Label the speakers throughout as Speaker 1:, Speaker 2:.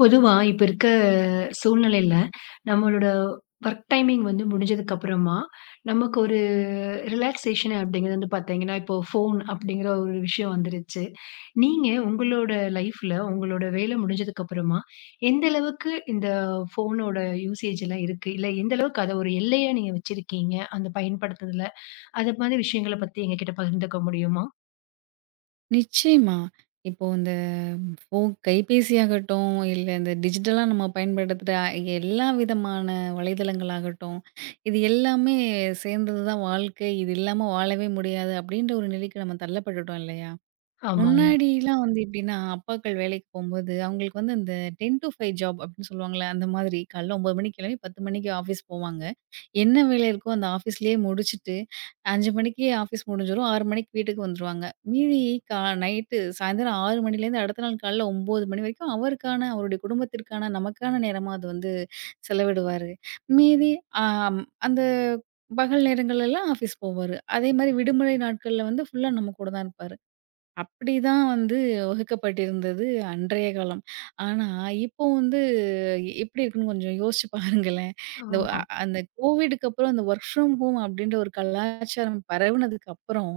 Speaker 1: பொதுவா இப்ப இருக்க சூழ்நிலையில, நம்மளோட வொர்க் டைமிங் வந்து முடிஞ்சதுக்கு அப்புறமா, நமக்கு ஒரு ரிலாக்சேஷன் அப்படிங்கிறது வந்து பார்த்தீங்கன்னா, இப்போ ஃபோன் அப்படிங்கிற ஒரு விஷயம் வந்துருச்சு. நீங்க உங்களோட லைஃப்ல, உங்களோட வேலை முடிஞ்சதுக்கு அப்புறமா, எந்த அளவுக்கு இந்த ஃபோனோட யூசேஜ் எல்லாம் இருக்கு? இல்ல எந்த அளவுக்கு அத ஒரு எல்லையா நீங்க வச்சிருக்கீங்க? அந்த பயன்படுத்துறதுல, அது மாதிரி விஷயங்கள பத்தி எங்ககிட்ட பகிர்ந்துக்க முடியுமா?
Speaker 2: நிச்சயமா. இப்போ இந்த ஃபோன் கைபேசியாகட்டும், இல்ல இந்த டிஜிட்டலா நம்ம பயன்படுத்துற எல்லா விதமான வலைதளங்களாகட்டும், இது எல்லாமே சேர்ந்தது தான் வாழ்க்கை. இது இல்லாம வாழவே முடியாது, அப்படின்ற ஒரு நிலைக்கு நம்ம தள்ளப்பட்டுட்டோம் இல்லையா?
Speaker 1: ஆமாங்க.
Speaker 2: முன்னாடிலாம் வந்து எப்படின்னா, அப்பாக்கள் வேலைக்கு போம்போது, அவங்களுக்கு வந்து அந்த 10 to 5 ஜாப் அப்படின்னு சொல்லுவாங்கல்ல, அந்த மாதிரி காலைல 9 மணிக்கு கிளம்பி 10 மணிக்கு ஆஃபீஸ் போவாங்க. என்ன வேலை இருக்கோ அந்த ஆஃபீஸ்லேயே முடிச்சுட்டு 5 மணிக்கு ஆஃபீஸ் முடிஞ்சிரும். 6 மணிக்கு வீட்டுக்கு வந்துருவாங்க. மீதி நைட்டு சாயந்தரம் 6 மணிலேருந்து அடுத்த நாள் காலைல 9 மணி வரைக்கும் அவருக்கான, அவருடைய குடும்பத்திற்கான, நமக்கான நேரமா அது வந்து செலவிடுவாரு. மீதி ஆம் அந்த பகல் நேரங்கள்லலாம் ஆஃபீஸ் போவாரு. அதே மாதிரி விடுமுறை நாட்கள்ல வந்து ஃபுல்லா நம்ம கூட தான் இருப்பாரு. அப்படிதான் வந்து வகுக்கப்பட்டிருந்தது அன்றைய காலம். ஆனா, இப்போ வந்து எப்படி இருக்குன்னு கொஞ்சம் யோசிச்சு பாருங்களேன். இந்த
Speaker 1: ஆமா.
Speaker 2: அ அந்த கோவிடுக்கு அப்புறம் அந்த வொர்க் ஃப்ரம் ஹோம் அப்படின்ற ஒரு கலாச்சாரம் பரவுனதுக்கு அப்புறம்,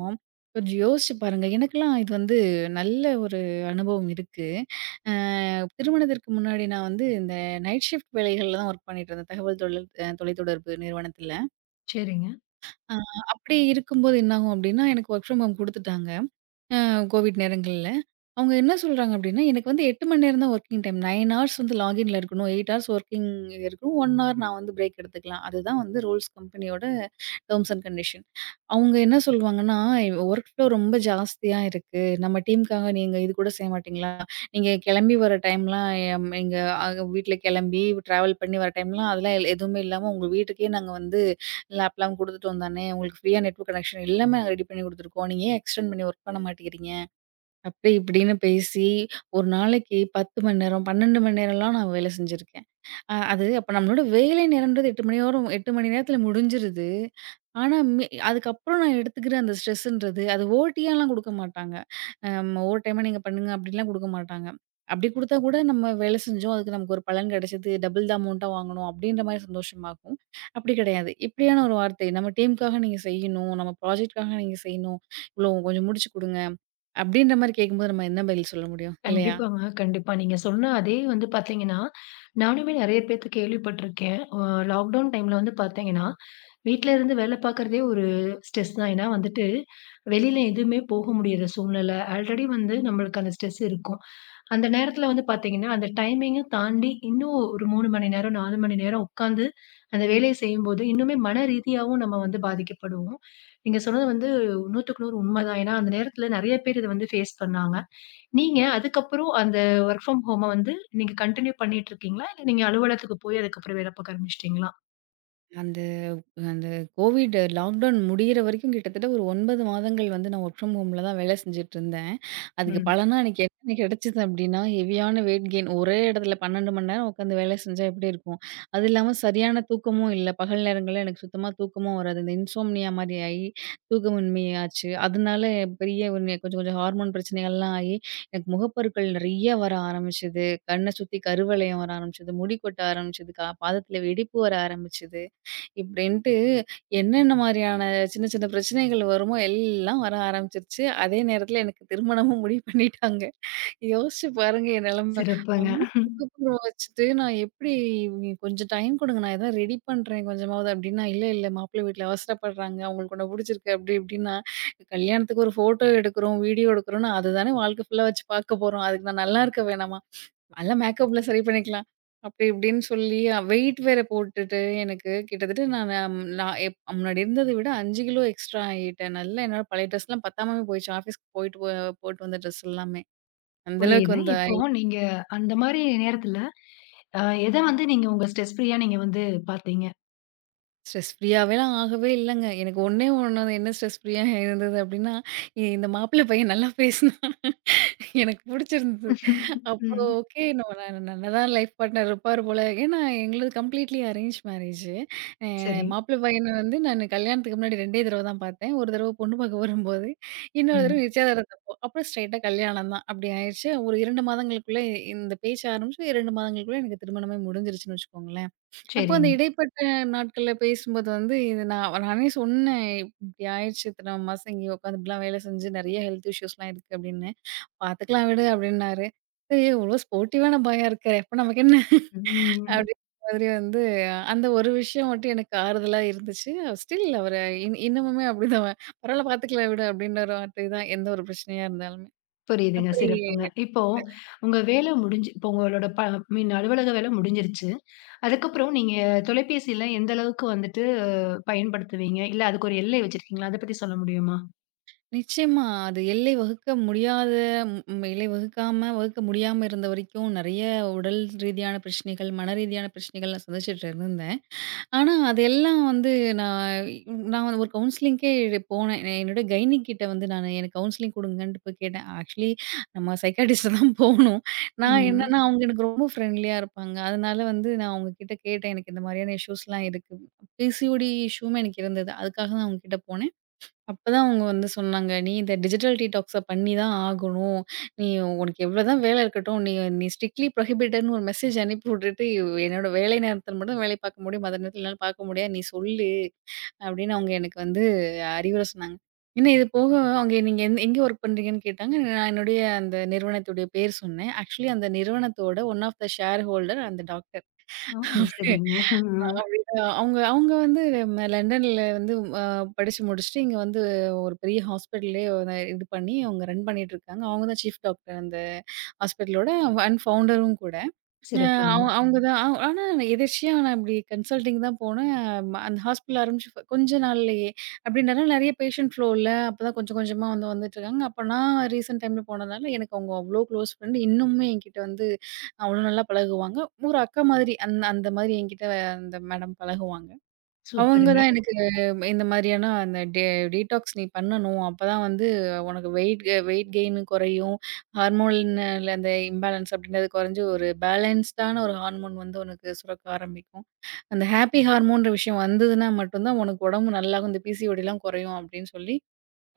Speaker 2: கொஞ்சம் யோசிச்சு பாருங்க. எனக்கெல்லாம் இது வந்து நல்ல ஒரு அனுபவம் இருக்கு. அ திருமணத்திற்கு முன்னாடி நான் வந்து இந்த நைட் ஷிஃப்ட் வேலைகள்ல தான் ஒர்க் பண்ணிட்டுருந்தேன். தகவல் தொழில் அ தொலைத்தொடர்பு நிறுவனத்தில.
Speaker 1: சரிங்க.
Speaker 2: அ அப்படி இருக்கும்போது என்னாகும் அப்படின்னா, எனக்கு வொர்க் ஃப்ரம் ஹோம் குடுத்துட்டாங்க. அ கோவிட் நேரங்கள்ல. அவங்க என்ன சொல்றாங்க அப்படின்னா, எனக்கு வந்து 8 மணி நேரம் தான் வொர்க்கிங் டைம். 9 ஹார்ஸ் வந்து லாகின்ல இருக்கணும். 8 ஹார்ஸ் வொர்க்கிங் இருக்கணும். 1 ஹார் நான் வந்து பிரேக் எடுத்துக்கலாம். அதுதான் வந்து ரூல்ஸ் கம்பெனியோட டெர்ம்ஸ் அண்ட் கண்டிஷன். அவங்க என்ன சொல்லுவாங்கன்னா, "வொர்க் ஃப்ளோ ரொம்ப ஜாஸ்தியா இருக்கு. நம்ம டீமுக்காக நீங்க இது கூட செய்ய மாட்டீங்களா? நீங்க கிளம்பி வர டைம்லாம் எம் எங்க அ வீட்ல கிளம்பி டிராவல் பண்ணி வர டைம்லாம் அதெல்லாம் எதுவுமே இல்லாம உங்க வீட்டுக்கே நாங்க வந்து லேப்லாம் குடுத்துட்டு வந்தானே! உங்களுக்கு ஃப்ரீயா நெட்வொர்க் கனெக்ஷன் எல்லாமே நாங்க ரெடி பண்ணி குடுத்துருக்கோம். நீங்க ஏன் எக்ஸ்டெண்ட் பண்ணி ஒர்க் பண்ண மாட்டேங்கிறீங்க? அப்படி இப்படின்னு பேசி, ஒரு நாளைக்கு 10 மணி நேரம், 12 மணி நேரம்லாம் நான் வேலை செஞ்சிருக்கேன். அது அப்ப நம்மளோட வேலை நேரம்ன்றது 8 மணி நேரம் 8 மணி நேரத்தில முடிஞ்சிருது. ஆனா, அதுக்கப்புறம் நான் எடுத்துக்கிற அந்த ஸ்ட்ரெஸ்ன்றது, அது ஓடியாலாம் குடுக்க மாட்டாங்க. ஓவர் டைமா நீங்க பண்ணுங்க அப்படிலாம் குடுக்க மாட்டாங்க. அப்படி குடுத்தா கூட நம்ம வேலை செஞ்சோம், அதுக்கு நமக்கு ஒரு பலன் கிடைச்சது. டபுள் அமௌண்ட்டா வாங்கணும் அப்படின்ற மாரி சந்தோஷமாக்கும். அப்படி கிடையாது. இப்படியான ஒரு வார்த்தை, "நம்ம டீமுக்காக நீங்க செய்யணும். நம்ம ப்ராஜெக்ட்காக நீங்க செய்யணும். இவ்வளோ கொஞ்சம் முடிச்சு குடுங்க." அப்படின்ற மாரி கேட்கும்போது நம்ம என்ன பதில் சொல்ல முடியும்? இல்லையா?
Speaker 1: கண்டிப்பாங்க. கண்டிப்பா. நீங்க சொன்ன அதே வந்து பார்த்தீங்கன்னா, நானுமே நெறைய பேத்த கேள்விப்பட்டுருக்கேன். லாக்டவுன் டைம்ல வந்து பார்த்தீங்கன்னா, வீட்ல இருந்து வேல பார்க்குறதே ஒரு ஸ்ட்ரெஸ் தான். ஏன்னா வந்துட்டு, வெளியில எதுவுமே போக முடியாத சூழ்நிலை. ஆல்ரெடி வந்து நம்மளுக்கு அந்த ஸ்ட்ரெஸ் இருக்கும். அந்த நேரத்தில வந்து பார்த்தீங்கன்னா, அந்த டைமிங்க தாண்டி இன்னும் ஒரு 3 மணி நேரம், 4 மணி நேரம் உட்காந்து அந்த வேலைய செய்யும்போது, இன்னுமே மன ரீதியாவும் நம்ம வந்து பாதிக்கப்படுவோம். நீங்க சொன்னது வந்து 100க்கு 100 உண்ம தான். ஏன்னா, அந்த நேரத்தில நெறைய பேர் இத வந்து ஃபேஸ் பண்ணாங்க. நீங்க அதுக்கப்புறம் அந்த வொர்க் ஃப்ரம் ஹோம வந்து நீங்க கன்டின்யூ பண்ணிட்டு இருக்கீங்களா? இல்ல நீங்க அலுவலகத்துக்கு போய் அதுக்கப்புறம் வேலை பார்க்க ஆரம்பிச்சுட்டீங்களா?
Speaker 2: அந்த அந்த கோவிட் லாக்டவுன் முடியிற வரைக்கும் கிட்டத்தட்ட ஒரு 9 மாதங்கள் வந்து நான் ஒர்க் ஃப்ரம் ஹோம்ல தான் வேலை செஞ்சுட்டு இருந்தேன். அதுக்கு
Speaker 1: ம்.
Speaker 2: பலனா எனக்கு என்ன கிடைச்சது அப்டின்னா, ஹெவியான வெயிட் கெயின். ஒரே இடத்துல 12 மணி நேரம் உட்காந்து வேலை செஞ்சா எப்டி இருக்கும்? அது இல்லாம சரியான தூக்கமும் இல்ல. பகல் நேரங்கள்ல எனக்கு சுத்தமா தூக்கமும் வராது. இந்த இன்சோம்னியா மாரி ஆயி, தூக்கமின்மை ஆச்சு. அதனால பெரிய ஒண்ணு கொஞ்சம் கொஞ்சம் ஹார்மோன் பிரச்சனைகள்லாம் ஆயி, எனக்கு முகப்பருக்கள் நெறைய வர ஆரம்பிச்சது. கண்ண சுத்தி கருவளையம் வர ஆரம்பிச்சது. முடி கொட்ட ஆரம்பிச்சது. பாதத்துல வெடிப்பு வர ஆரம்பிச்சது. இப்படின்ட்டு என்னென்ன மாதிரியான சின்ன சின்ன பிரச்சனைகள் வருமோ எல்லாம் வர ஆரம்பிச்சிருச்சு. அதே நேரத்தில எனக்கு திருமணமும் முடிவு பண்ணிட்டாங்க. யோசிச்சு பாருங்க என் நிலைமை.
Speaker 1: சிறப்புங்க.
Speaker 2: அவ்ளோ அதுக்கப்புறம் வச்சுட்டு நான் எப்படி "நீங்க கொஞ்சம் டைம் கொடுங்க நான் ஏதாவது ரெடி பண்றேன் கொஞ்சமாவது அப்படின்னா, "இல்ல இல்ல மாப்பிள்ளை வீட்ல அவசரப்படுறாங்க. அவங்களுக்கு உன்ன புடிச்சிருக்கு" அப்படி இப்படின்னா, கல்யாணத்துக்கு ஒரு ஃபோட்டோ எடுக்கிறோம், வீடியோ எடுக்கிறோம்னா அதுதானே வாழ்க்கை ஃபுல்லா வச்சு பார்க்க போறோம். அதுக்கு நான் நல்லா இருக்க வேணாமா? அதெல்லாம் மேக்கப்ல சரி பண்ணிக்கலாம். அப்படி இப்படின்னு சொல்லி வெயிட் வேற போட்டுட்டு எனக்கு கிட்டத்தட்ட நானு நான் எப் முன்னாடி இருந்தத விட 5 கிலோ எக்ஸ்ட்ரா ஆயிட்டேன். நல்லா என்னோட பழைய ட்ரெஸ்லாம் பத்தாமவே போயிடுச்சு. ஆஃபீஸ்க்கு போயிட்டு போட்டு வந்த ட்ரெஸ் எல்லாமே. அந்த அளவுக்கு
Speaker 1: புரியுது.
Speaker 2: வந்த
Speaker 1: இப்போ நீங்க அந்த மாரி நேரத்துல, அ எத வந்து நீங்க உங்க ஸ்ட்ரெஸ் ஃப்ரீயா நீங்க வந்து பார்த்தீங்க?
Speaker 2: ஸ்ட்ரெஸ் ஃப்ரீயாவேலாம் ஆகவே இல்லங்க. எனக்கு ஒண்ணே ஒண்ணு என்ன ஸ்ட்ரெஸ் ஃப்ரீயா இருந்தது அப்டின்னா, இந்த மாப்பிள்ளை பையன் நல்லா பேசினான். எனக்கு புடிச்சிருந்தது. அப்போ
Speaker 1: ம்.
Speaker 2: ஓகே நம்ம நல்லதான் லைஃப் பார்ட்னர் இருப்பார் போல. ஏன்னா எங்களுது கம்ப்ளீட்லி அரேஞ்ச் மேரேஜு. அ
Speaker 1: சரி.
Speaker 2: மாப்பிள்ளை பையன வந்து நானு கல்யாணத்துக்கு முன்னாடி 2டே தடவ தான் பார்த்தேன். ஒரு தடவ பொண்ணு பார்க்க வரும்போது, இன்னொரு தடவ
Speaker 1: ம்.
Speaker 2: நிச்சயதார்த்தப்போ. அப்புறம் ஸ்ட்ரெயிட்டா கல்யாணம் தான். அப்டி ஆயிருச்சு. ஒரு 2 மாதங்களுக்குள்ள இந்த பேச்சு ஆரம்பிச்சு 2 மாதங்களுக்குள்ள எனக்கு திருமணமே முடிஞ்சிருச்சுன்னு வச்சுக்கோங்களேன். அப்போ அந்த
Speaker 1: சரிங்க.
Speaker 2: இடைப்பட்ட நாட்கள்ல பேசும்போது வந்து, இது நானே சொன்னேன். "இப்படி ஆயிடுச்சு. இத்தன மாசம் இங்கேயே உட்காந்து இப்படிலாம் வேலை செஞ்சு நெறைய ஹெல்த் இஷ்யூஸ்லாம் இருக்கு" அப்படின்னு. "பாத்துக்கலாம் விடு" அப்படின்னாரு. சரி இவ்ளோ ஸ்போர்ட்டிவான பாயா இருக்காரே, அப்ப நமக்கு என்ன?
Speaker 1: ம்.
Speaker 2: அப்படின்ற மாதிரி வந்து அந்த ஒரு விஷயம் மட்டும் எனக்கு ஆறுதலா இருந்துச்சு. ஸ்டில் அவர இன்னமுமே அப்படிதான் "பரவால்ல பாத்துக்கலாம் விடு" அப்படின்ற ஒரு வார்த்தை தான் எந்த ஒரு பிரச்சனையா இருந்தாலுமே.
Speaker 1: புரியுதுங்க.
Speaker 2: அப்படி
Speaker 1: சிறப்புங்க. இப்போ உங்க வேலை முடிஞ்சு இப்போ உங்களோட மீன் அலுவலக வேலை முடிஞ்சிருச்சு. அதுக்கப்புறம் நீங்க தொலைபேசியில எந்த அளவுக்கு வந்துட்டு பயன்படுத்துவீங்க? இல்ல அதுக்கு ஒரு எல்லை வச்சிருக்கீங்களா? அத பத்தி சொல்ல முடியுமா?
Speaker 2: நிச்சயமா. அது எல்லை வகுக்க முடியாத எல்லை வகுக்காம, வகுக்க முடியாம இருந்த வரைக்கும் நெறைய உடல் ரீதியான பிரச்சனைகள், மன ரீதியான பிரச்சனைகள் நான் சந்திச்சுட்டு இருந்தேன். ஆனா, அதெல்லாம் வந்து நான் நான் வந்து ஒரு கவுன்சிலிங்க்கே போனேன். நான் என்னோட கைனிக் கிட்ட வந்து நான் எனக்கு கவுன்சிலிங் குடுங்கன்ட்டு போய் கேட்டேன். ஆக்சுவலி நம்ம சைக்காட்டிஸ்ட் தான் போணும். நான்
Speaker 1: ம்.
Speaker 2: என்னன்னா, அவங்க எனக்கு ரொம்ப ஃப்ரெண்ட்லியா இருப்பாங்க. அதனால வந்து நான் அவங்க கிட்ட கேட்டேன். எனக்கு இந்த மாதிரியான இஷ்யூஸ்லாம் இருக்கு. பிசிஓடி இஷ்யூமே எனக்கு இருந்தது. அதுக்காக தான் அவங்க கிட்ட போனேன். அப்பதான் அவங்க வந்து சொன்னாங்க, "நீ இந்த டிஜிட்டல் டீடாக்ஸ பண்ணி தான் ஆகணும். நீ உனக்கு எவ்வளோதான் வேலை இருக்கட்டும். நீ நீ ஸ்ட்ரிக்ட்லி ப்ரோஹிபிட்டட்ன்னு ஒரு மெசேஜ் அனுப்பி விட்டுட்டு, இவ் என்னோட வேலை நேரத்தில மட்டும் வேலை பார்க்க முடியும். மத்த நேரத்தில என்னால பார்க்க முடியாது. நீ சொல்லு." அப்படின்னு அவங்க எனக்கு வந்து அறிவுரை சொன்னாங்க. இன்னும் இது போக அவங்க "நீங்க எங்க ஒர்க் பண்றீங்கன்னு?" கேட்டாங்க. நான் என்னுடைய அந்த நிறுவனத்துடைய பேர் சொன்னேன். ஆக்சுவலி அந்த நிறுவனத்தோட one of the shareholder அந்த
Speaker 1: ஓ!
Speaker 2: டாக்டர்.
Speaker 1: சரிங்க.
Speaker 2: அப்படிதான். அவங்க அவங்க வந்து லண்டன்ல வந்து அ படிச்சு முடிச்சுட்டு, இங்க வந்து ஒரு பெரிய ஹாஸ்பிட்டல்லயே ஒரு இது பண்ணி அவங்க ரன் பண்ணிட்டுருக்காங்க. அவங்க தான் சீஃப் டாக்டர் அந்த ஹாஸ்பிட்டலோட அண்ட் ஃபவுண்டரும் கூட. அ
Speaker 1: சிறப்புங்க.
Speaker 2: அவ் அவங்க தான் அவ் ஆனா எதேர்ச்சியா நான் இப்டி கன்சல்டிங் தான் போனேன். அந்த ஹாஸ்பிட்டல் ஆரம்பிச்சு கொஞ்ச நாள்லயே. அப்டின்றனால நெறைய பேஷண்ட் ஃப்ளோ இல்ல. அப்பதான் கொஞ்சம் கொஞ்சமா வந்து வந்துட்டுருக்காங்க. அப்ப நான் ரீசென்ட் டைம்ல போனதுனால எனக்கு அவங்க அவ்ளோ க்ளோஸ் ஃப்ரெண்ட். இன்னுமே என்கிட்ட வந்து அவ்ளோ நல்லா பழகுவாங்க. ஒரு அக்கா மாதிரி. அந்த மாதிரி என்கிட்ட அந்த மேடம் பழகுவாங்க. அவங்க
Speaker 1: சூப்பருங்க.
Speaker 2: தான் எனக்கு இந்த மாதிரியான அந்த டீடாக்ஸ் நீ பண்ணணும். அப்பதான் வந்து உனக்கு வெயிட் கெயின் குறையும். ஹார்மோன்ல அந்த இம்பேலன்ஸ் அப்படின்றது குறைஞ்சு ஒரு பேலன்ஸ்டான ஒரு ஹார்மோன் வந்து உனக்கு சுரக்க ஆரம்பிக்கும். அந்த ஹாப்பி ஹார்மோன்ற விஷயம் வந்ததுன்னா மட்டும் தான் உனக்கு உடம்பு நல்லாகும். இந்த பிசிஓடிலாம் குறையும் அப்படின்னு சொல்லி,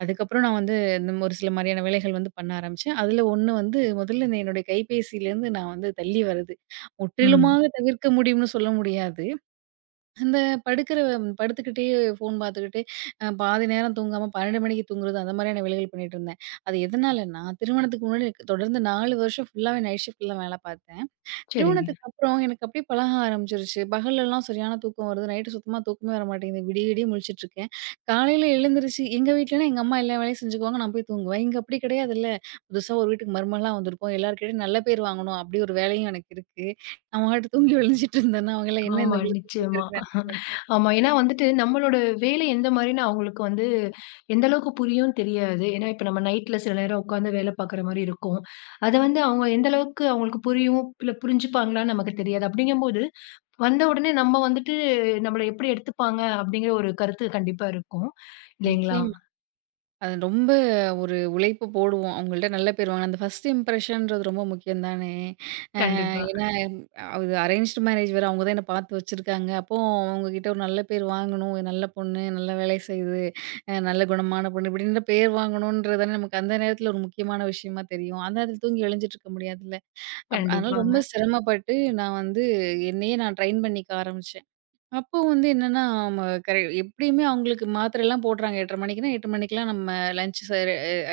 Speaker 2: அதுக்கப்புறம் நான் வந்து இந்த ஒரு சில மாதிரியான வேலைகள் வந்து பண்ண ஆரம்பிச்சேன். அதில ஒண்ணு வந்து முதல்ல இந்த என்னுடைய கைபேசியிலேருந்து நான் வந்து தள்ளி வர்றது.
Speaker 1: ம்.
Speaker 2: முற்றிலுமாக தவிர்க்க முடியும்னு சொல்ல முடியாது. அந்த படுக்கிற படுத்துக்கிட்டே ஃபோன் பார்த்துக்கிட்டே பாதி நேரம் தூங்காம 12 மணிக்கு தூங்குறது, அந்த மாதிரியான வேலைகள் பண்ணிட்டுருந்தேன். அது எதனாலன்னா, திருமணத்துக்கு முன்னாடி எனக்கு தொடர்ந்து 4 வருஷம் ஃபுல்லாவே நைட் ஷிஃப்ட்ல தான் வேலை பார்த்தேன்.
Speaker 1: சரிங்க.
Speaker 2: திருமணத்துக்கு அப்புறம் எனக்கு அப்படியே பழக ஆரம்பிச்சுருச்சு. பகல்லலாம் சரியான தூக்கம் வருது. நைட்டு சுத்தமா தூக்கமே வர மாட்டேங்குது. விடிய விடிய முழிச்சுட்ருக்கேன். காலையில எழுந்திருச்சு எங்க வீட்லனா எங்க அம்மா எல்லா வேலையும் செஞ்சுக்குவாங்க. நான் போய் தூங்குவேன். இங்க அப்படி கிடையாதுல்ல. புதுசா ஒரு வீட்டுக்கு மருமகளா வந்திருக்கோம். எல்லார்கிட்டயும் நல்ல பேர் வாங்கணும் அப்படி ஒரு வேலையும் எனக்கு இருக்கு. நான் பாட்டு தூங்கி விழுந்துட்டு இருந்தேன்னா, அவங்கலாம் என்ன
Speaker 1: ஆமா.
Speaker 2: இந்த பிள்ள தூங்கிட்டே
Speaker 1: நிச்சயமா.
Speaker 2: இருக்கு
Speaker 1: ஆமா. ஏன்னா வந்துட்டு, நம்மளோட வேலை எந்த மாரின்னு அவங்களுக்கு வந்து, எந்த அளவுக்கு புரியும்னு தெரியாது. ஏன்னா, இப்ப நம்ம நைட்ல சில நேரம் உட்காந்து வேலை பார்க்குற மாரி இருக்கும். அத வந்து அவங்க எந்த அளவுக்கு அவங்களுக்கு புரியும், இல்ல புரிஞ்சுப்பாங்களான்னு நமக்கு தெரியாது. அப்படிங்கும்போது, வந்த உடனே நம்ம வந்துட்டு நம்மள எப்படி எடுத்துப்பாங்க அப்படிங்கிற ஒரு கருத்து கண்டிப்பா இருக்கும். இல்லைங்களா?
Speaker 2: நிச்சயமா. அது ரொம்ப ஒரு உழைப்பு போடுவோம். அவங்கள்ட்ட நல்ல பேர் வாங்கணும். அந்த ஃபர்ஸ்ட் இம்ப்ரஷன்றது ரொம்ப முக்கியம் தானே! அ
Speaker 1: கண்டிப்பா,
Speaker 2: ஏன்னா அது அரேஞ்ச்டு மேரேஜ் வேற. அவங்க தான் என்ன பார்த்து வச்சிருக்காங்க. அப்போ அவங்ககிட்ட ஒரு நல்ல பேர் வாங்கணும். "இது நல்ல பொண்ணு, நல்ல வேலை செய்யுது, நல்ல குணமான பொண்ணு இப்படின்ற பேர் வாங்கணுன்றது தானே நமக்கு அந்த நேரத்தில ஒரு முக்கியமான விஷயமா தெரியும். அந்த நேரத்தில தூங்கி எழுஞ்சிட்டு இருக்க முடியாதுல்ல. அதனால ரொம்ப
Speaker 1: கண்டிப்பாங்க.
Speaker 2: சிரமப்பட்டு நான் வந்து என்னையே நான் ட்ரெயின் பண்ணிக்க ஆரம்பிச்சேன். அப்போ வந்து என்னன்னா, ம கரெ எப்படியுமே அவங்களுக்கு மாத்திரைலாம் போடுறாங்க 8:30 மணிக்குன்னா, 8 மணிக்கெல்லாம் நம்ம லஞ்ச் ச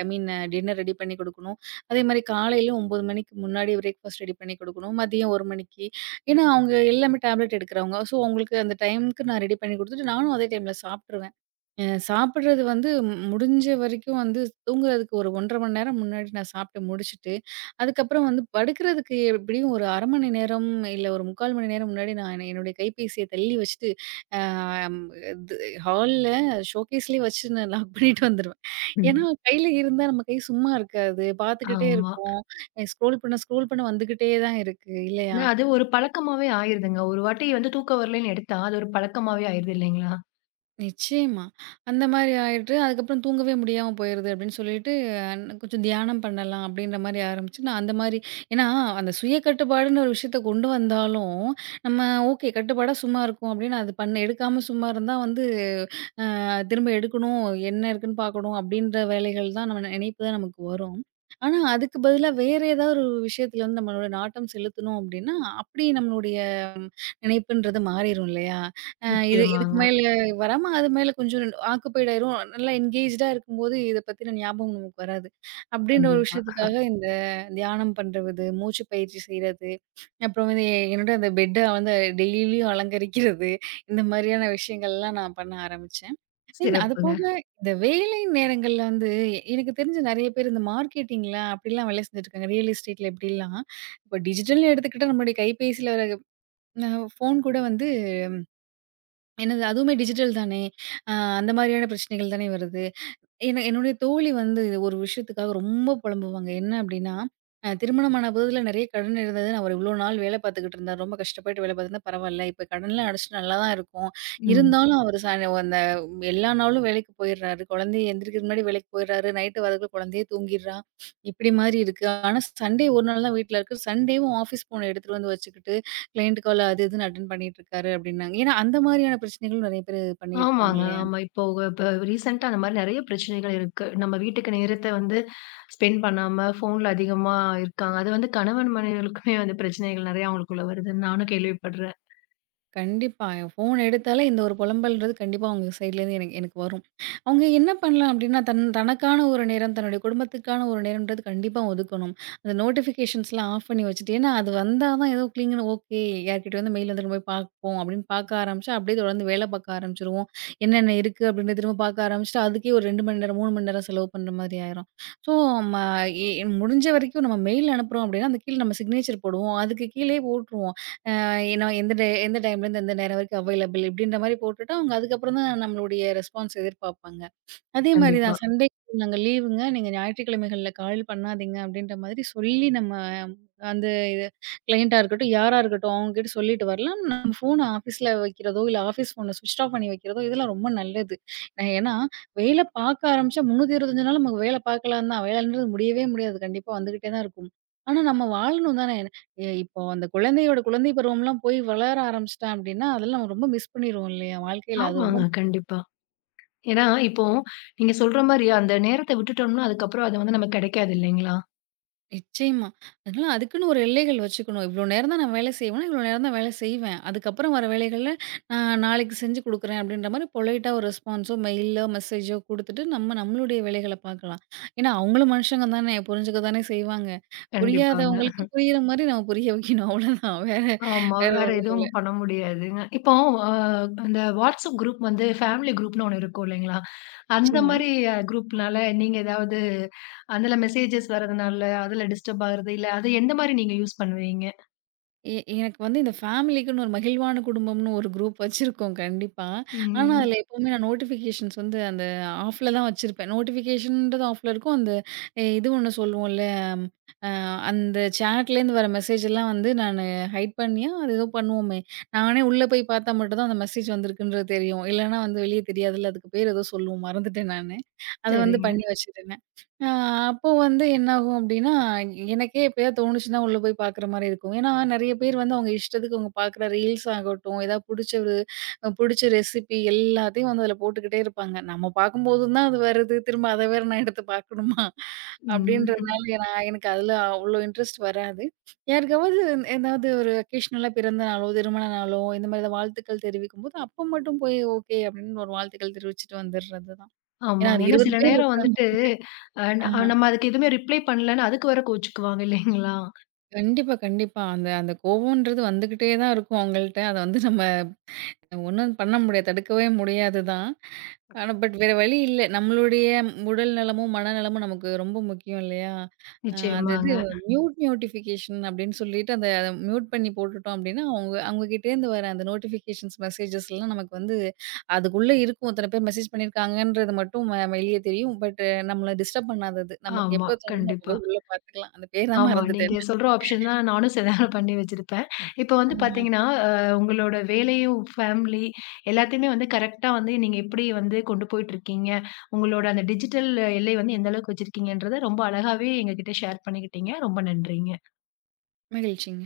Speaker 2: ஐ மீன் டின்னர் ரெடி பண்ணி குடுக்கணும். அதேமாரி காலையில 9 மணிக்கு முன்னாடி பிரேக்ஃபாஸ்ட் ரெடி பண்ணி குடுக்கணும். மதியம் 1 மணிக்கு. ஏன்னா, அவங்க எல்லாமே டேப்லெட் எடுக்கிறவங்க. ஸோ, அவங்களுக்கு அந்த டைமுக்கு நான் ரெடி பண்ணி குடுத்துட்டு, நானும் அதே டைம்ல சாப்ட்டுருவேன். சாப்பிடுறது வந்து முடிஞ்ச வரைக்கும் வந்து தூங்குறதுக்கு ஒரு 1½ மணி நேரம் முன்னாடி நான் சாப்பிட்டு முடிச்சுட்டு, அதுக்கப்புறம் வந்து படுக்கிறதுக்கு எப்படியும் ஒரு 1/2 மணி நேரம், இல்ல ஒரு 3/4 மணி நேரம் முன்னாடி நான் என்னுடைய கைபேசிய தள்ளி வச்சுட்டு, அ அம் இது ஹால்ல ஷோகேஸ்லயே வச்சு நான் லாக் பண்ணிட்டு வந்துருவேன். ஏன்னா,
Speaker 1: ம்.
Speaker 2: கையில இருந்தா நம்ம கை சும்மா இருக்காது. பார்த்துக்கிட்டே
Speaker 1: ஆமா.
Speaker 2: இருக்கோம். ஸ்க்ரோல் பண்ண, ஸ்க்ரோல் பண்ண வந்துகிட்டே தான் இருக்கு இல்லையா?
Speaker 1: ஏன்னா அது ஒரு பழக்கமாவே ஆயிருதுங்க. ஒரு வாட்டி வந்து தூக்கம் வரலைன்னு எடுத்தா, அது ஒரு பழக்கமாவே ஆயிருது இல்லைங்களா?
Speaker 2: நிச்சயமா. அந்த மாரி ஆயிட்டு, அதுக்கப்புறம் தூங்கவே முடியாம போயிருது அப்படின்னு சொல்லிட்டு, கொஞ்சம் தியானம் பண்ணலாம் அப்படின்ற மாரி ஆரம்பிச்சு, நான் அந்த மாரி ஏன்னா அந்த சுய கட்டுப்பாடுன்னு ஒரு விஷயத்த கொண்டு வந்தாலும், நம்ம ஓகே கட்டுப்பாடா சும்மா இருக்கோம் அப்படின்னு அது பண்ண எடுக்காம சும்மா இருந்தா வந்து திரும்ப எடுக்கணும், என்ன இருக்குன்னு பார்க்கணும் அப்படின்ற வேலைகள் தான் நம்ம நினைப்பு தான் நமக்கு வரும். ஆனா, அதுக்கு பதிலா வேற ஏதாவது ஒரு விஷயத்துல வந்து நம்மளோட நாட்டம் செலுத்தணும் அப்படின்னா, அப்படி நம்மளுடைய நினைப்புன்றது மாறிரும் இல்லையா? இது இதுக்கு
Speaker 1: நிச்சயமாங்க.
Speaker 2: மேல வராம அது மேல கொஞ்சம் ஆக்குபைட் ஆயிரும். நல்லா என்கேஜ்டா இருக்கும்போது இத பத்தின ஞாபகம் நமக்கு வராது. அப்படின்ற ஒரு
Speaker 1: கண்டிப்பா.
Speaker 2: விஷயத்துக்காக இந்த தியானம் பண்றது, மூச்சு பயிற்சி செய்றது, அப்புறம் வந்து என்னோட அந்த பெட்ட வந்து டெய்லியும் அலங்கரிக்கிறது, இந்த மாதிரியான விஷயங்கள்லாம் நான் பண்ண ஆரம்பிச்சேன். அது
Speaker 1: சிறப்புங்க.
Speaker 2: போக இந்த வேலை நேரங்கள்ல வந்து எனக்கு தெரிஞ்சு நெறைய பேர் இந்த மார்க்கெட்டிங்ல அப்படிலாம் வேலை செஞ்சுட்டு இருக்காங்க. ரியல் எஸ்டேட்ல எப்படிலாம், இப்போ டிஜிட்டல்னு எடுத்துக்கிட்டா நம்மளுடைய கைபேசியில வர அ ஃபோன் கூட வந்து என்னது அதுவுமே டிஜிட்டல் தானே! அ அந்த மாதிரியான பிரச்சனைகள் தானே வருது. என்ன என்னுடைய தோழி வந்து ஒரு விஷயத்துக்காக ரொம்ப புலம்புவாங்க. என்ன அப்டின்னா, திருமணமான புதில நெறைய கடன் இருந்தது. அவர் இவ்ளோ நாள் வேல பார்த்துக்கிட்டு இருந்தார். ரொம்ப கஷ்டப்பட்டு வேல பார்த்துருந்தா பரவால்ல. இப்ப கடன்லாம் அடைச்சு நல்லா தான் இருக்கும்.
Speaker 1: ம்.
Speaker 2: இருந்தாலும் அவரு அந்த எல்லா நாளும் வேலைக்கு போயிடுறாரு. குழந்தை எந்திரிக்கிறதுக்கு முன்னாடி வேலைக்கு போயிடுறாரு. நைட்டு வரதுக்குள்ள குழந்தையே தூங்கிடுறா. இப்டி மாரி இருக்கு. ஆனா சண்டே ஒரு நாள் தான் வீட்ல இருக்கு. சண்டேவும் ஆஃபீஸ் ஃபோன எடுத்துட்டு வந்து வச்சுக்கிட்டு கிளையண்ட் கால் அது இதுன்னு அட்டெண்ட் பண்ணிட்டு இருக்காரு அப்டின்னாங்க. ஏன்னா அந்த மாரியான பிரச்சனைகளும் நெறைய பேர் பண்ணிக்கிட்டு இருக்காங்க
Speaker 1: ஆமாங்க.
Speaker 2: இல்லையா?
Speaker 1: ஆமா. இப்ப ரீசென்ட்டா அந்த மாரி நெறைய பிரச்சனைகள் இருக்கு. நம்ம வீட்டுக்கு நேரத்த வந்து ஸ்பெண்ட் பண்ணாம, ஃபோன்ல அதிகமா இருக்காங்க. அது வந்து கணவன் மனைவிகளுக்குமே வந்து பிரச்சனைகள் நெறைய அவங்களுக்குள்ள வருதுன்னு நானும் கேள்விப்படுறேன்.
Speaker 2: கண்டிப்பா. என் ஃபோன் எடுத்தாலே இந்த ஒரு புலம்பல்ன்றது கண்டிப்பா அவங்க சைட்லேருந்து எனக்கு எனக்கு வரும். அவங்க என்ன பண்ணலாம் அப்டின்னா, தனக்கான ஒரு நேரம், தன்னுடைய குடும்பத்துக்கான ஒரு நேரம்ன்றது கண்டிப்பா ஒதுக்கணும். அந்த நோட்டிஃபிகேஷன்ஸ்லாம் ஆஃப் பண்ணி வச்சுட்டு, ஏன்னா அது வந்தா தான் ஏதோ கிளிங்குன்னு ஓகே யார்கிட்டயோ வந்து மெயில் வந்துருக்கு போய் பார்ப்போம் அப்டின்னு பார்க்க ஆரம்பிச்சா, அப்டியே தொடர்ந்து வேல பார்க்க ஆரம்பிச்சுருவோம். என்னென்ன இருக்கு அப்டின்னு திரும்ப பார்க்க ஆரம்பிச்சுட்டு, அதுக்கே ஒரு 2 மணி நேரம், 3 மணி நேரம் செலவு பண்ற மாதிரி ஆயிரும். ஸோ ம எ முடிஞ்ச வரைக்கும் நம்ம மெயில் அனுப்புறோம் அப்டின்னா, அந்த கீழ நம்ம சிக்னேச்சர் போடுவோம். அதுக்கு கீழயே போட்டுருவோம். ஏன்னா எந்த டைம்லேருந்து எந்த நேரம் வரைக்கும் அவைலபிள் இப்படின்ற மாரி போட்டுட்டா, அவங்க அதுக்கப்புறம் தான் நம்மளுடைய ரெஸ்பான்ஸ் எதிர்பார்ப்பாங்க. அதே மாரி
Speaker 1: கண்டிப்பா.
Speaker 2: தான். சண்டே நாங்க லீவுங்க. நீங்க ஞாயிற்றுக்கிழமைகள்ல கால் பண்ணாதீங்க அப்டின்ற மாதிரி சொல்லி நம்ம அந்த இது கிளையண்ட்டா இருக்கட்டும், யாரா இருக்கட்டும் அவங்ககிட்ட சொல்லிட்டு வரலாம். நம்ம ஃபோன ஆஃபீஸ்ல வைக்கிறதோ, இல்ல ஆஃபீஸ் ஃபோன ஸ்விட்ச் ஆஃப் பண்ணி வைக்கிறதோ இதெல்லாம் ரொம்ப நல்லது. நான் ஏன்னா, வேல பார்க்க ஆரம்பிச்சா 325 நாள் நமக்கு வேல பார்க்கலாம் தான். வேலைன்றது முடியவே முடியாது. கண்டிப்பா வந்துகிட்டே தான் இருக்கும். ஆனா நம்ம வாழணும் தானே. இப்போ அந்த குழந்தையோட குழந்தை பருவம்லாம் போய் வளர ஆரம்பிச்சுட்டான் அப்டின்னா, அதெல்லாம் நம்ம ரொம்ப மிஸ் பண்ணிருவோம் இல்லையா? வாழ்க்கையில அது ரொம்ப
Speaker 1: ஆமாங்க. கண்டிப்பா. ஏன்னா, இப்போ நீங்க சொல்ற மாரி அந்த நேரத்த விட்டுட்டோம்னா, அதுக்கப்புறம் அது வந்து நமக்கு கெடைக்காது இல்லைங்களா?
Speaker 2: நிச்சயமா. அதனால அதுக்குன்னு ஒரு எல்லைகள் வச்சுக்கணும். இவ்ளோ நேரம் தான் நான் வேலை செய்வேன்னா, இவ்ளோ நேரம் தான் வேலை செய்வேன். அதுக்கப்புறம் வர வேலைகள்ல நான் நாளைக்கு செஞ்சு குடுக்குறேன் அப்படின்ற மாரி பொலைட்டா ஒரு ரெஸ்பான்ஸோ, மெயிலோ, மெசேஜோ குடுத்துட்டு நம்ம நம்மளுடைய வேலைகள பார்க்கலாம். ஏன்னா, அவங்களும் மனுஷங்க தானே புரிஞ்சுக்க தானே செய்வாங்க.
Speaker 1: கண்டிப்பாங்க.
Speaker 2: புரியாதவங்களுக்கு புரியிற மாரி நம்ம புரிய வைக்கணும் அவ்வளோதான். வேற
Speaker 1: ஆமா.
Speaker 2: வேற ஒ
Speaker 1: வேற எதுவும் பண்ண முடியாதுங்க. இப்போ அ அந்த வாட்ஸ்அப் குரூப் வந்து ஃபேமிலி குரூப்னு ஒண்ணு இருக்கும் இல்லைங்களா? அந்த
Speaker 2: நிச்சயமா.
Speaker 1: மாரி குரூப்னால நீங்க ஏதாவது அதுல மெசேஜஸ் வரதுனால, அதுல டிஸ்டர்ப் ஆகுறது இல்ல, அது எந்த மாரி நீங்க யூஸ் பண்ணுவீங்க?
Speaker 2: எ எனக்கு வந்து இந்த ஃபேமிலிக்குன்னு ஒரு மகிழ்வான குடும்பம்னு ஒரு குரூப் வச்சிருக்கோம் கண்டிப்பா. ஆனா,
Speaker 1: ம்.
Speaker 2: அதுல எப்பவுமே நான் நோட்டிஃபிகேஷன்ஸ் வந்து அந்த ஆஃப்ல தான் வச்சிருப்பேன். நோட்டிஃபிகேஷன்ன்றது ஆஃப்ல இருக்கும். அந்த இது ஒண்ணு சொல்லுவோம்ல, அ அந்த சேட்லேருந்து வர மெசேஜ் எல்லாம் வந்து நானு ஹைட் பண்ணியா, அது ஏதோ பண்ணுவோமே! நானே உள்ள போய் பார்த்தா மட்டும் தான் அந்த மெசேஜ் வந்திருக்குன்றது தெரியும். இல்லன்னா வந்து வெளிய தெரியாதுல்ல. அதுக்கு பேர் ஏதோ சொல்லுவோம். மறந்துட்டேன் நானு. அத வந்து
Speaker 1: சரிங்க.
Speaker 2: பண்ணி வச்சிருந்தேன். ஆ அப்போ வந்து என்னாகும் அப்டின்னா, எனக்கே எப்பயாவது தோணுச்சுன்னா உள்ள போய் பார்க்குற மாரி இருக்கும். ஏன்னா, நெறைய பேர் வந்து அவங்க இஷ்டத்துக்கு அவங்க பார்க்குற ரீல்ஸ் ஆகட்டும், ஏதாவது புடிச்ச ரெசிபி எல்லாத்தையும் வந்து அதில போட்டுக்கிட்டே இருப்பாங்க. நம்ம பார்க்கும்போது தான் அது வருது. திரும்ப அத வேற நான் எடுத்து பார்க்கணுமா?
Speaker 1: ம்.
Speaker 2: அப்டின்றதுனால நான் எனக்கு அதில அவ்ளோ இன்ட்ரெஸ்ட் வராது. யாருக்காவது ஏதாவது ஒரு அக்கேஷனலா பிறந்த நாளோ, திருமண நாளோ இந்த மாரி ஏதாவது வாழ்த்துக்கள் தெரிவிக்கும்போது, அப்போ மட்டும் போய் ஓகே, அப்டின்னு ஒரு வாழ்த்துக்கள் தெரிவிச்சுட்டு வந்துர்றது தான். ஏன்னா,
Speaker 1: ஆமாங்க.
Speaker 2: அது
Speaker 1: ஏன்னா
Speaker 2: 20
Speaker 1: சில
Speaker 2: பேர்
Speaker 1: நேரம்
Speaker 2: இருக்காங்க.
Speaker 1: வந்துட்டு, அ ந நம்ம அதுக்கு எதுவுமே ரிப்ளை பண்ணலன்னு அதுக்கு வேற கோவிச்சுக்குவாங்க இல்லைங்களா?
Speaker 2: கண்டிப்பா, கண்டிப்பா. அந்த அந்த கோவம்ன்றது வந்துகிட்டே தான் இருக்கும் அவங்கள்ட்ட. அத வந்து நம்ம ஒண்ணும் பண்ண முடியாது. தடுக்கவே முடியாது தான். ஆனா, பட் வேற வழி இல்ல. நம்மளுடைய உடல் நலமும், மனநலமும் நமக்கு ரொம்ப முக்கியம் இல்லையா? அ அந்த இது
Speaker 1: நிச்சயமாங்க.
Speaker 2: ம். மியூட் நோட்டிஃபிகேஷன் அப்படின்னு சொல்லிட்டு அந்த அத மியூட் பண்ணி போட்டுட்டோம் அப்படின்னா, அவங்க அவங்க கிட்டேருந்து வர அந்த நோட்டிஃபிகேஷன்ஸ் மெசேஜஸ்லாம் நமக்கு வந்து அதுக்குள்ள இருக்கும். இத்தன பேர் மெசேஜ் பண்ணியிருக்காங்கன்றது மட்டும் வெளிய தெரியும். பட் நம்மள டிஸ்டர்ப் பண்ணாதது. நமக்கு
Speaker 1: ஆமா.
Speaker 2: எப்ப தோணுமோ அப்ப
Speaker 1: கண்டிப்பா.
Speaker 2: போய் உள்ள பார்த்துக்கலாம். அந்த பேர் தான்
Speaker 1: ஆமா. நீங்க
Speaker 2: மறந்துட்டேன்.
Speaker 1: சொல்ற ஆப்ஷன் தான் நானும் சில பண்ணி வச்சிருப்பேன். இப்ப வந்து பார்த்தீங்கன்னா, உங்களோட வேலையும், ஃபேமிலி எல்லாத்தையுமே வந்து கரெக்ட்டா வந்து நீங்க எப்படி வந்து கொண்டு போயிட்டுருக்கீங்க, உங்களோட அந்த டிஜிட்டல் எல்லை வந்து எந்த அளவுக்கு வச்சிருக்கீங்கன்றத ரொம்ப அழகாவே எங்ககிட்ட ஷேர் பண்ணிக்கிட்டீங்க. ரொம்ப நன்றி.
Speaker 2: மகிழ்ச்சிங்க.